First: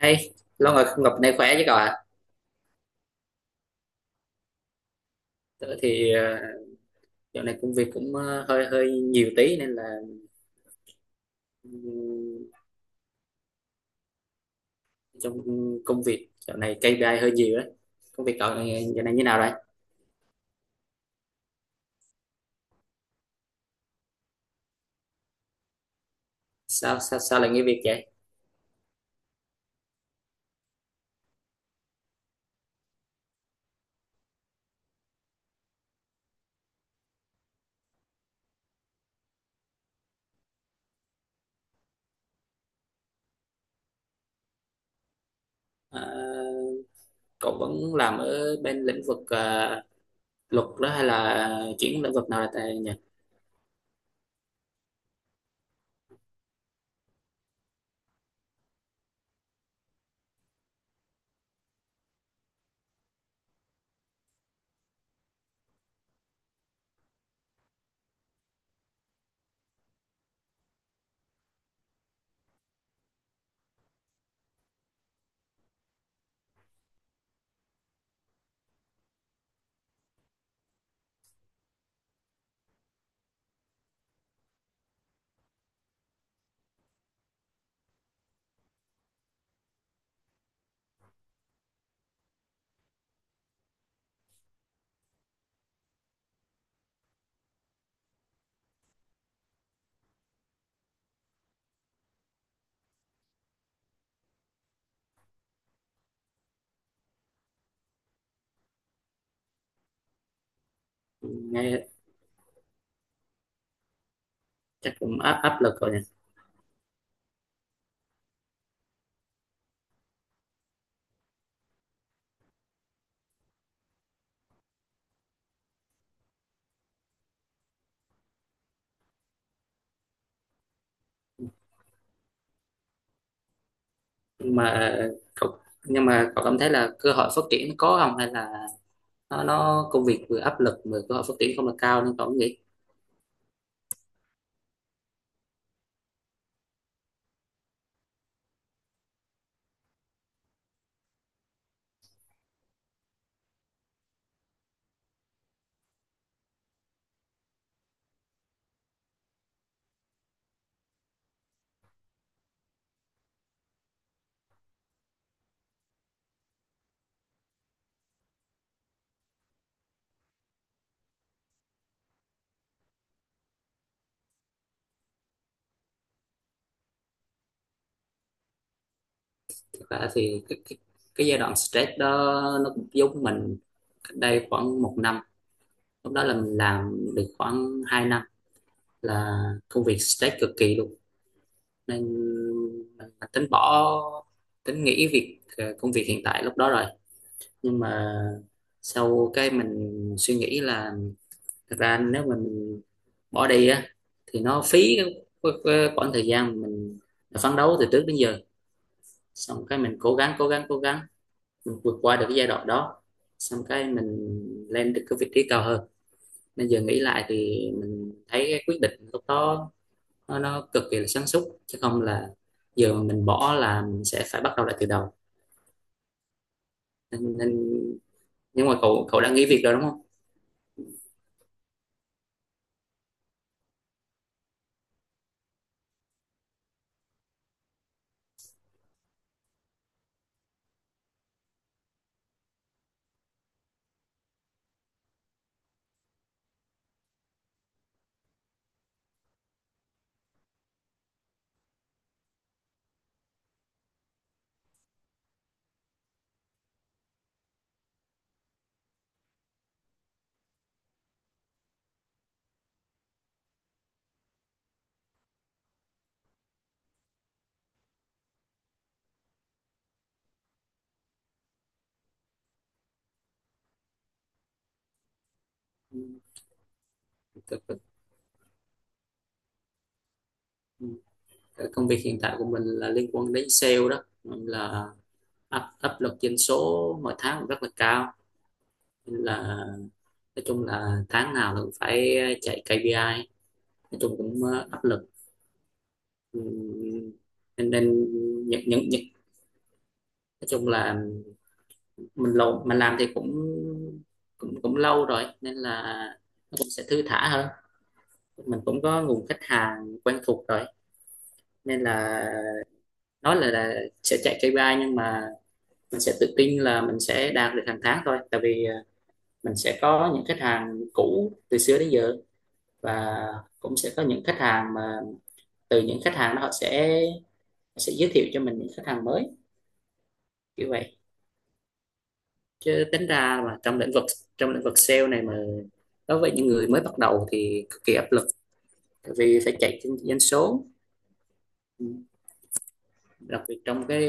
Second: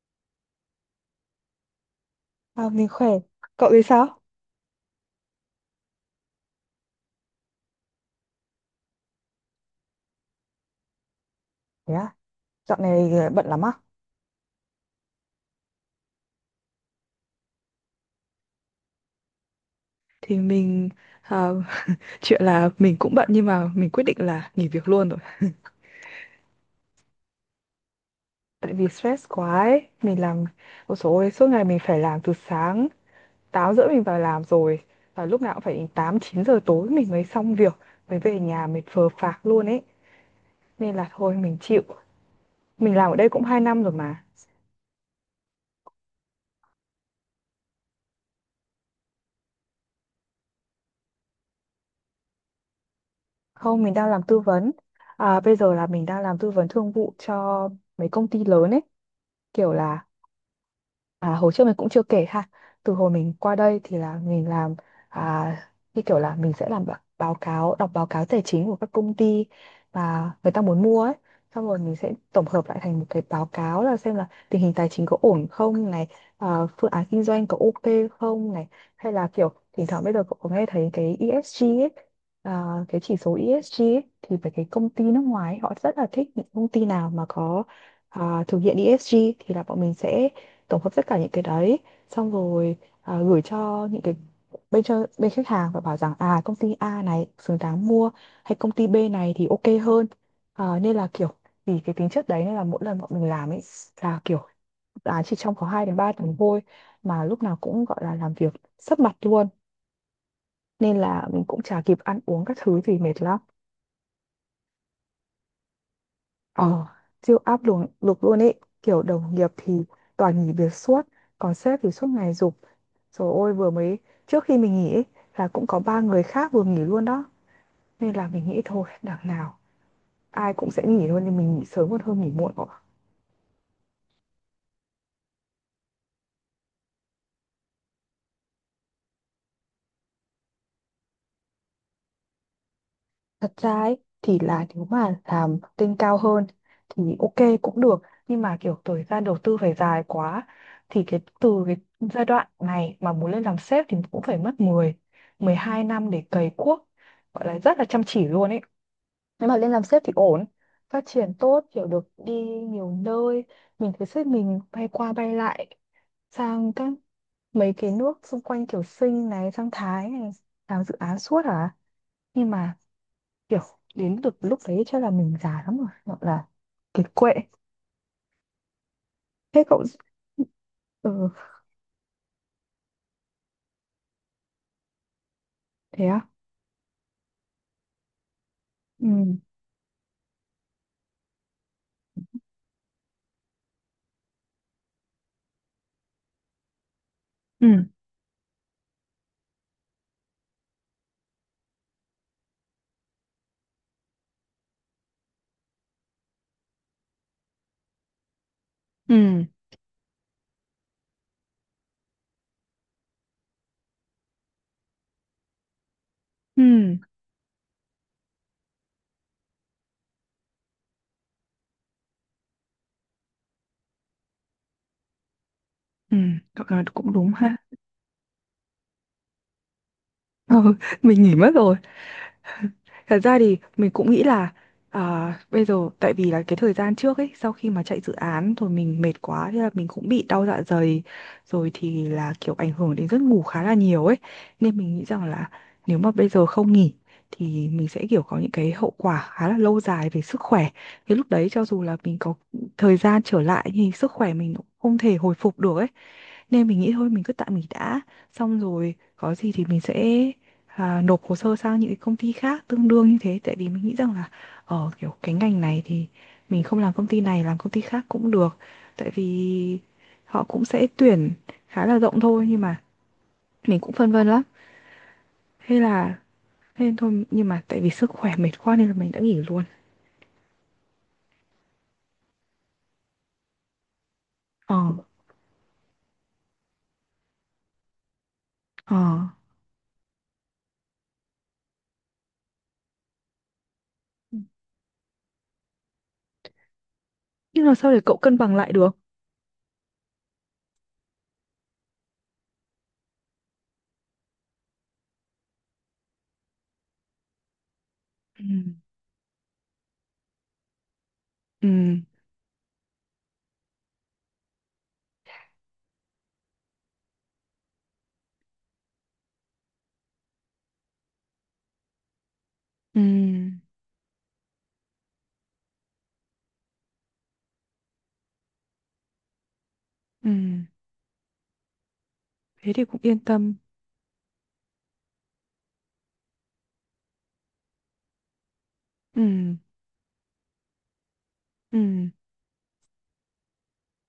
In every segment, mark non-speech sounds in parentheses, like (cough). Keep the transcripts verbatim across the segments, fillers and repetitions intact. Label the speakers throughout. Speaker 1: Hey, lâu rồi không gặp, nay khỏe chứ cậu ạ?
Speaker 2: À, mình khỏe. Cậu thì sao?
Speaker 1: Tớ thì ờ, dạo này công việc cũng ờ, hơi hơi nhiều tí, nên là
Speaker 2: Thế á,
Speaker 1: ừm,
Speaker 2: dạo này ờ, bận lắm á.
Speaker 1: trong công việc dạo này kây pi ai hơi nhiều đấy. Công việc cậu này dạo này như nào rồi?
Speaker 2: Thì mình à, (laughs) chuyện là mình cũng bận nhưng mà mình quyết định là nghỉ việc luôn rồi.
Speaker 1: Sao sao sao lại nghỉ việc vậy?
Speaker 2: Tại vì stress quá ấy, mình làm một số ôi, dồi ôi, suốt ngày mình phải làm từ sáng tám rưỡi mình vào làm rồi, và lúc nào cũng phải đến tám chín giờ tối mình mới xong việc, mới về nhà mệt phờ phạc luôn ấy. Nên là thôi mình chịu. Mình làm ở đây cũng hai năm rồi mà.
Speaker 1: Ờ, cậu vẫn làm ở bên lĩnh vực ờ, luật đó, hay là chuyển lĩnh vực nào tại nhỉ?
Speaker 2: Không, mình đang làm tư vấn. À, bây giờ là mình đang làm tư vấn thương vụ cho mấy công ty lớn ấy, kiểu là à, hồi trước mình cũng chưa kể ha. Từ hồi mình qua đây thì là mình làm à, như kiểu là mình sẽ làm bạ- báo cáo, đọc báo cáo tài chính của các công ty mà người ta muốn mua ấy. Xong rồi mình sẽ tổng hợp lại thành một cái báo cáo là xem là tình hình tài chính có ổn không này, à, phương án kinh doanh có ok không này, hay là kiểu thỉnh thoảng bây giờ cậu có nghe thấy cái e ét giê ấy, à, cái chỉ số e ét giê ấy, thì phải cái công ty nước ngoài ấy, họ rất là thích những công ty nào mà có à, thực hiện e ét giê thì là bọn mình sẽ tổng hợp tất cả những cái đấy, xong rồi à, gửi cho những cái bên cho bên khách hàng và bảo rằng à công ty A này xứng đáng mua hay công ty B này thì ok hơn. À, nên là kiểu vì cái tính chất đấy nên là mỗi lần bọn mình làm ấy là kiểu à, chỉ trong có hai đến ba tuần thôi mà lúc nào cũng gọi là làm việc sấp mặt luôn, nên là mình cũng chả
Speaker 1: Nghe
Speaker 2: kịp ăn uống các thứ gì, mệt lắm.
Speaker 1: chắc cũng áp áp lực rồi nhỉ.
Speaker 2: ờ siêu áp lực lực luôn ấy, kiểu đồng nghiệp thì toàn nghỉ việc suốt, còn sếp thì suốt ngày giục. Rồi ôi, vừa mới trước khi mình nghỉ ấy, là cũng có ba người khác vừa nghỉ luôn đó, nên là mình nghĩ thôi đằng nào ai cũng sẽ nghỉ luôn nên mình nghỉ sớm còn hơn nghỉ muộn có.
Speaker 1: Nhưng mà cậu nhưng mà cậu cảm thấy là cơ hội phát triển có không, hay là nó, nó công việc vừa áp lực vừa cơ hội phát triển không là cao? Nên tôi cũng nghĩ,
Speaker 2: Thật ra ấy, thì là nếu mà làm tên cao hơn thì ok cũng được, nhưng mà kiểu thời gian đầu tư phải dài quá. Thì cái từ cái giai đoạn này mà muốn lên làm sếp thì cũng phải mất mười, mười hai năm để cày cuốc, gọi là rất là chăm chỉ luôn ấy. Nếu mà lên làm sếp thì ổn, phát triển tốt, kiểu được đi nhiều nơi. Mình thấy sếp mình bay qua bay lại sang các mấy cái nước xung quanh, kiểu Sinh này sang Thái này, làm dự án suốt à. Nhưng mà kiểu đến được lúc đấy chắc là mình già lắm rồi, gọi là kiệt quệ. Thế cậu?
Speaker 1: thực ra thì cái, cái, cái
Speaker 2: Ừ.
Speaker 1: giai đoạn stress đó nó cũng giống mình cách đây khoảng một năm.
Speaker 2: Thế
Speaker 1: Lúc đó
Speaker 2: á?
Speaker 1: là mình làm được khoảng hai năm,
Speaker 2: Ừ,
Speaker 1: là công việc stress cực kỳ luôn, nên mình tính bỏ, tính nghỉ việc ờ, công việc hiện tại lúc đó rồi.
Speaker 2: ừ,
Speaker 1: Nhưng mà sau cái mình suy nghĩ là, thực ra nếu mình bỏ đi á thì nó phí cái, cái, cái khoảng thời gian mình phấn đấu từ trước đến giờ.
Speaker 2: ừ,
Speaker 1: Xong cái mình cố gắng cố gắng cố gắng, mình vượt qua được cái giai đoạn đó. Xong cái mình lên được cái vị trí cao hơn.
Speaker 2: ừ,
Speaker 1: Nên giờ nghĩ lại thì mình thấy cái quyết định lúc đó nó, nó cực kỳ là sáng suốt, chứ không là giờ mà mình bỏ là mình sẽ phải bắt đầu lại từ đầu.
Speaker 2: ừ. Cậu nói cũng đúng
Speaker 1: Nên, nên
Speaker 2: ha.
Speaker 1: nhưng mà cậu cậu đã nghỉ việc rồi đúng không?
Speaker 2: (laughs) Ừ, mình nghỉ mất rồi. Thật ra thì mình cũng nghĩ là à, bây giờ tại vì là cái thời gian trước ấy, sau khi mà chạy dự án rồi mình mệt quá, thế là mình cũng bị đau dạ dày, rồi thì là kiểu ảnh hưởng đến giấc ngủ khá là nhiều ấy. Nên mình nghĩ rằng là nếu mà bây giờ không nghỉ thì mình sẽ kiểu có những cái hậu quả khá là lâu dài về sức khỏe, thì lúc đấy cho dù là mình có thời gian trở lại thì sức khỏe mình cũng không thể hồi phục được ấy. Nên mình nghĩ thôi mình cứ tạm nghỉ đã, xong rồi có gì thì mình sẽ à, nộp hồ sơ sang những cái công ty khác tương đương như thế. Tại vì mình nghĩ rằng là ở kiểu cái ngành này thì mình không làm công ty này làm công ty khác cũng được, tại vì họ cũng sẽ tuyển khá là rộng thôi. Nhưng mà mình cũng phân vân lắm, hay là
Speaker 1: Ừ,
Speaker 2: nên thôi. Nhưng mà tại vì sức khỏe mệt quá nên là mình đã nghỉ luôn.
Speaker 1: công việc hiện tại của mình là liên quan đến sale đó,
Speaker 2: Ờ.
Speaker 1: là áp áp lực doanh số mỗi tháng cũng rất là cao,
Speaker 2: Ờ.
Speaker 1: nên là nói chung là tháng nào cũng phải chạy kây pi ai, nói chung
Speaker 2: Ừ.
Speaker 1: cũng ờ, áp lực. Ừm,
Speaker 2: Nhưng
Speaker 1: nên
Speaker 2: làm sao
Speaker 1: nên
Speaker 2: để cậu cân bằng
Speaker 1: những
Speaker 2: lại
Speaker 1: những
Speaker 2: được?
Speaker 1: những nói chung là mình lâu mình làm thì cũng cũng cũng lâu rồi, nên là nó cũng sẽ thư thả hơn. Mình
Speaker 2: Ừ,
Speaker 1: cũng có nguồn khách hàng quen thuộc rồi,
Speaker 2: ừ,
Speaker 1: nên là nói là, là sẽ chạy ca pê i, nhưng mà mình sẽ tự tin là mình sẽ đạt được hàng tháng thôi, tại vì ờ, mình sẽ có những khách hàng cũ từ xưa đến giờ,
Speaker 2: ừ,
Speaker 1: và cũng sẽ có những khách hàng mà từ những khách hàng đó họ sẽ sẽ giới thiệu cho mình những khách hàng mới,
Speaker 2: ừ.
Speaker 1: kiểu vậy.
Speaker 2: Thế
Speaker 1: Chứ
Speaker 2: thì cũng
Speaker 1: tính
Speaker 2: yên
Speaker 1: ra
Speaker 2: tâm.
Speaker 1: mà trong lĩnh vực trong lĩnh vực sale này, mà đối với những người mới bắt đầu thì cực kỳ áp lực, tại
Speaker 2: Ừ,
Speaker 1: vì phải chạy trên doanh số. Ừ.
Speaker 2: ừ,
Speaker 1: Đặc biệt trong cái,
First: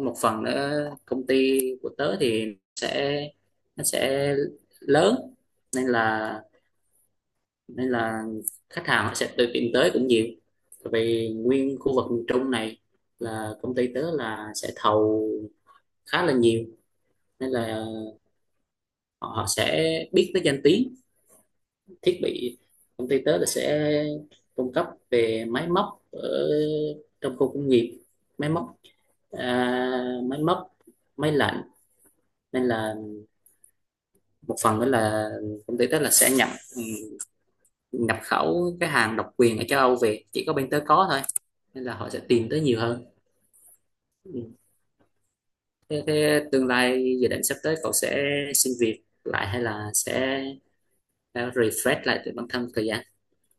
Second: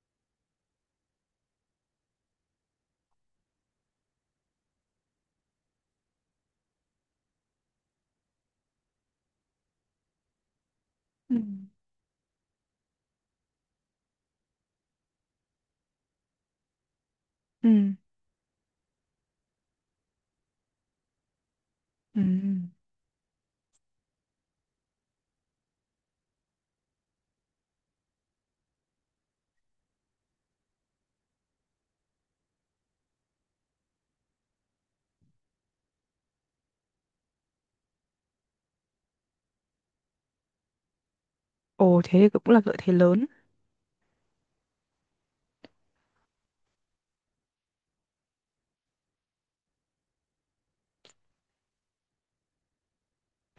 Speaker 1: một phần nữa, công ty của tớ thì sẽ, nó sẽ lớn, nên là nên là khách hàng họ sẽ tự tìm tới cũng nhiều. Tại vì
Speaker 2: ừ,
Speaker 1: nguyên khu vực miền Trung này là công ty tớ là sẽ thầu khá là nhiều, nên là
Speaker 2: ừ,
Speaker 1: họ, họ sẽ biết tới danh tiếng thiết
Speaker 2: ừ.
Speaker 1: bị.
Speaker 2: Ừ.
Speaker 1: Công ty tớ là sẽ cung cấp về máy móc ở trong khu công nghiệp, máy móc, à, máy móc máy lạnh. Nên là một phần nữa là công ty tớ là sẽ nhập ừ, nhập khẩu cái hàng độc quyền ở châu Âu về, chỉ có bên tớ có thôi, nên là
Speaker 2: Ồ,
Speaker 1: họ
Speaker 2: thế
Speaker 1: sẽ
Speaker 2: thì
Speaker 1: tìm
Speaker 2: cũng là
Speaker 1: tới
Speaker 2: lợi
Speaker 1: nhiều
Speaker 2: thế
Speaker 1: hơn.
Speaker 2: lớn.
Speaker 1: Ừ. thế, thế tương lai dự định sắp tới cậu sẽ xin việc lại, hay là sẽ ờ, refresh lại từ bản thân thời gian?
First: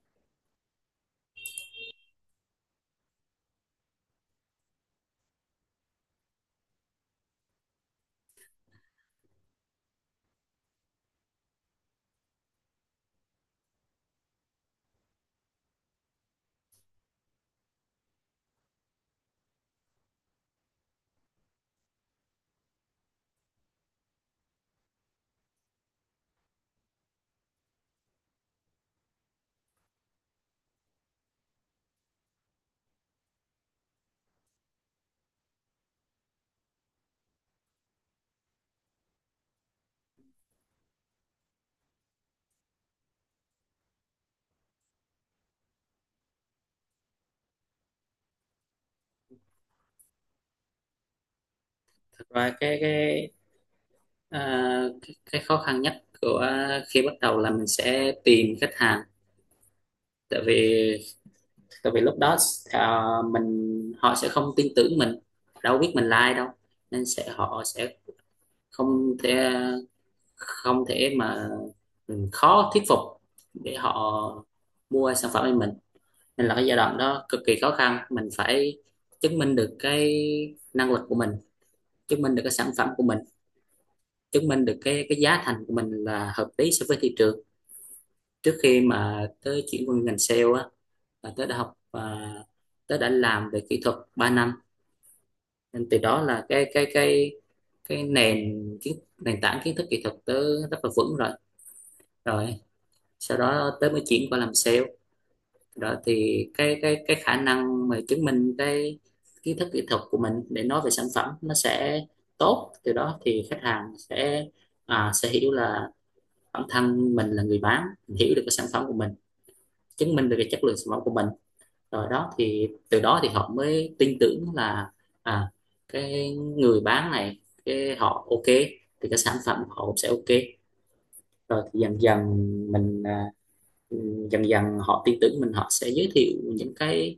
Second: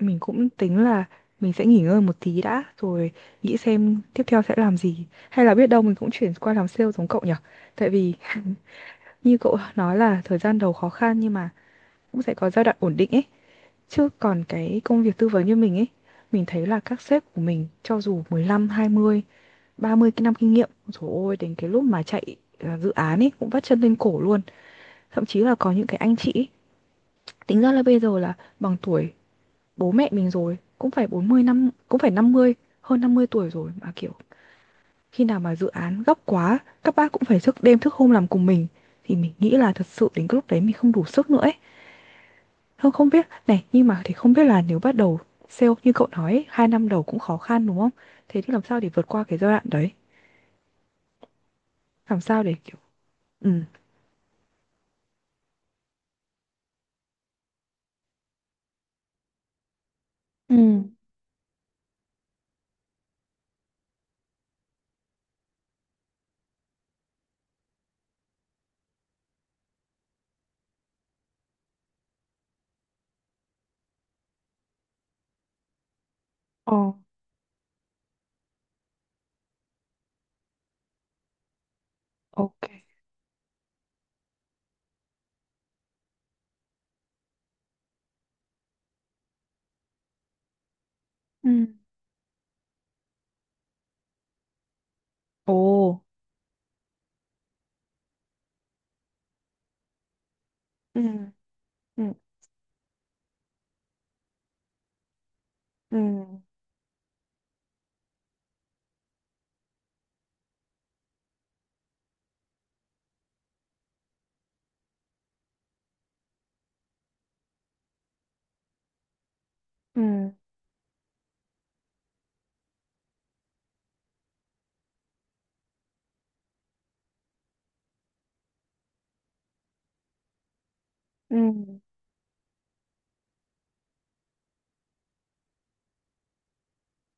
Speaker 2: Mình cũng tính là mình sẽ nghỉ ngơi một tí đã, rồi nghĩ xem tiếp theo sẽ làm gì. Hay là biết đâu mình cũng chuyển qua làm sale giống cậu nhỉ? Tại vì như cậu nói là thời gian đầu khó khăn nhưng mà cũng sẽ có giai đoạn ổn định ấy. Chứ còn cái công việc tư vấn như mình ấy, mình thấy là các sếp của mình cho dù mười lăm, hai mươi, ba mươi cái năm kinh nghiệm, trời ơi, đến cái lúc mà chạy à, dự án ấy cũng vắt chân lên cổ luôn. Thậm chí là có những cái anh chị ấy, tính ra là bây giờ là bằng tuổi bố mẹ mình rồi, cũng phải bốn mươi năm, cũng phải năm mươi, hơn năm mươi tuổi rồi mà, kiểu, khi nào mà dự án gấp quá, các bác cũng phải thức đêm thức hôm làm cùng mình, thì mình nghĩ là thật sự đến cái lúc đấy mình không đủ sức nữa ấy. Thôi không biết này, nhưng mà thì không biết là nếu bắt đầu sale như cậu nói ấy, hai năm đầu cũng khó khăn, đúng không? Thế thì làm sao để vượt qua cái giai đoạn đấy? Làm
Speaker 1: Thật
Speaker 2: sao
Speaker 1: ra
Speaker 2: để kiểu
Speaker 1: cái cái
Speaker 2: ừm.
Speaker 1: À, cái, cái khó khăn nhất của khi bắt đầu là mình sẽ tìm khách hàng. Tại
Speaker 2: Ừ.
Speaker 1: vì tại vì lúc đó, à, mình họ sẽ không tin tưởng mình, đâu biết mình là ai đâu, nên sẽ họ sẽ không thể, không thể mà ừ, khó thuyết phục để họ mua sản phẩm của mình. Nên là cái
Speaker 2: Ờ,
Speaker 1: giai đoạn đó cực kỳ khó khăn, mình phải chứng minh được cái năng lực của mình, chứng minh được cái sản
Speaker 2: ok.
Speaker 1: phẩm của mình, chứng minh được cái cái giá thành của mình là hợp lý so với thị trường. Trước khi mà tớ chuyển qua ngành sale á, là tớ
Speaker 2: Ừ.
Speaker 1: đã học và tớ đã làm về kỹ thuật ba năm,
Speaker 2: Ồ.
Speaker 1: nên từ đó là cái cái cái cái nền, kiến nền tảng kiến thức kỹ thuật tớ rất là
Speaker 2: Ừ.
Speaker 1: vững rồi.
Speaker 2: Ừ.
Speaker 1: Rồi sau đó tớ mới chuyển qua làm sale, đó
Speaker 2: Ừ.
Speaker 1: thì cái cái cái khả năng mà chứng minh cái kiến thức kỹ thuật của mình để nói về sản phẩm nó sẽ tốt. Từ đó thì khách hàng sẽ, à, sẽ hiểu là bản thân mình là người bán, hiểu được cái sản phẩm của mình,
Speaker 2: Ừ.
Speaker 1: chứng minh được cái chất lượng sản phẩm của mình rồi. Đó thì từ đó thì họ mới tin tưởng là, à cái người bán này, cái họ ok thì cái sản phẩm của họ cũng sẽ ok.
Speaker 2: Ừ.
Speaker 1: Rồi thì dần dần mình, à, dần dần họ tin tưởng mình, họ sẽ giới thiệu những cái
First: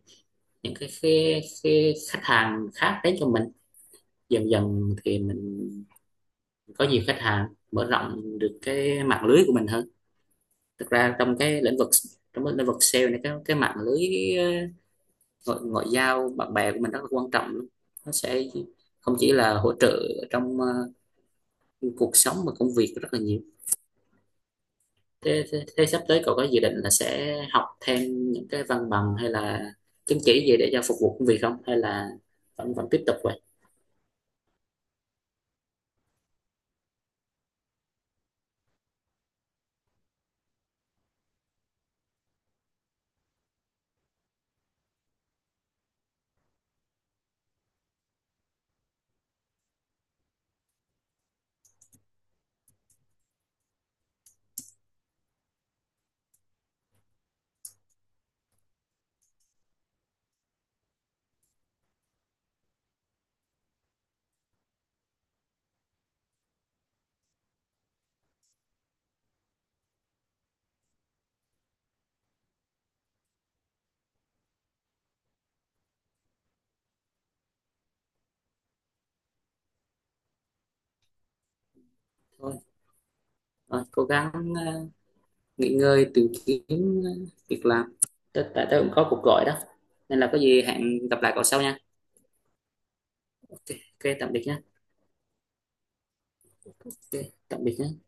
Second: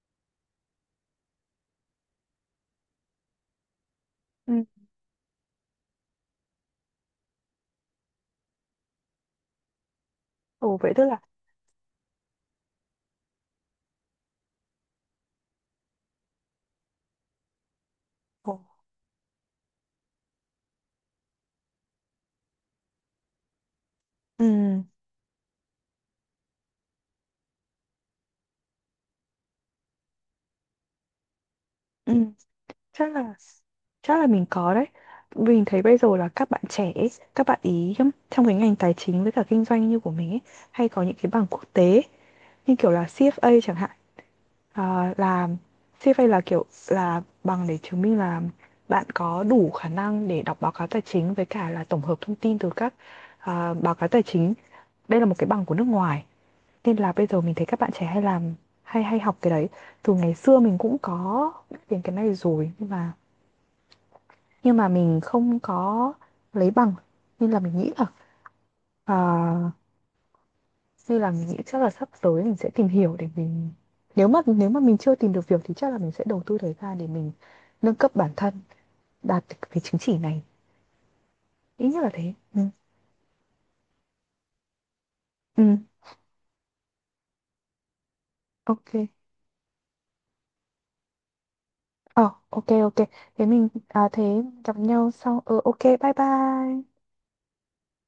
Speaker 1: những cái, cái, cái khách hàng khác đến cho mình. Dần
Speaker 2: Ừ.
Speaker 1: dần thì mình có nhiều khách hàng, mở rộng được cái mạng lưới của mình hơn.
Speaker 2: Ồ,
Speaker 1: Thực
Speaker 2: vậy tức
Speaker 1: ra
Speaker 2: là.
Speaker 1: trong cái lĩnh vực trong cái lĩnh vực sale này, cái cái mạng lưới ngoại, ngoại giao bạn bè của mình rất là quan trọng luôn, nó sẽ
Speaker 2: Ồ.
Speaker 1: không chỉ là hỗ trợ trong ờ, cuộc sống mà công việc rất là nhiều.
Speaker 2: Ừ.
Speaker 1: Thế, thế, thế sắp tới cậu có dự định là sẽ học thêm những cái văn bằng hay là chứng chỉ gì để cho phục vụ công việc không, hay là
Speaker 2: Ừ.
Speaker 1: vẫn vẫn tiếp
Speaker 2: chắc
Speaker 1: tục
Speaker 2: là
Speaker 1: vậy?
Speaker 2: chắc là mình có đấy. Mình thấy bây giờ là các bạn trẻ ấy, các bạn ý trong trong cái ngành tài chính với cả kinh doanh như của mình ấy, hay có những cái bằng quốc tế, như kiểu là xê ép a chẳng hạn. À, là xê ép a là kiểu là bằng để chứng minh là bạn có đủ khả năng để đọc báo cáo tài chính với cả là tổng hợp thông tin từ các à, báo cáo tài chính. Đây là một cái bằng của nước ngoài nên là bây giờ mình thấy các bạn trẻ hay làm, hay hay học cái đấy. Từ ngày xưa mình cũng có biết đến cái này rồi, nhưng mà nhưng mà mình không có lấy bằng. Nên là mình nghĩ là à, như là mình nghĩ chắc là sắp tới mình sẽ tìm hiểu để mình, nếu mà nếu mà mình chưa tìm được việc thì chắc là mình sẽ đầu tư thời gian để mình nâng cấp bản thân, đạt được cái chứng chỉ này, ít nhất là thế.
Speaker 1: thôi,
Speaker 2: Ừ,
Speaker 1: thôi cố gắng ờ,
Speaker 2: ừ,
Speaker 1: nghỉ ngơi, tìm kiếm ờ, việc làm. tớ, tại tớ cũng có
Speaker 2: ok.
Speaker 1: cuộc gọi đó, nên là có gì hẹn gặp lại cậu sau nha.
Speaker 2: Ờ, ok, ok. Thế mình
Speaker 1: Ok, ok
Speaker 2: à, thế
Speaker 1: tạm biệt nha.
Speaker 2: gặp nhau sau. Ờ, ok, bye bye.
Speaker 1: Ok, tạm biệt nhé.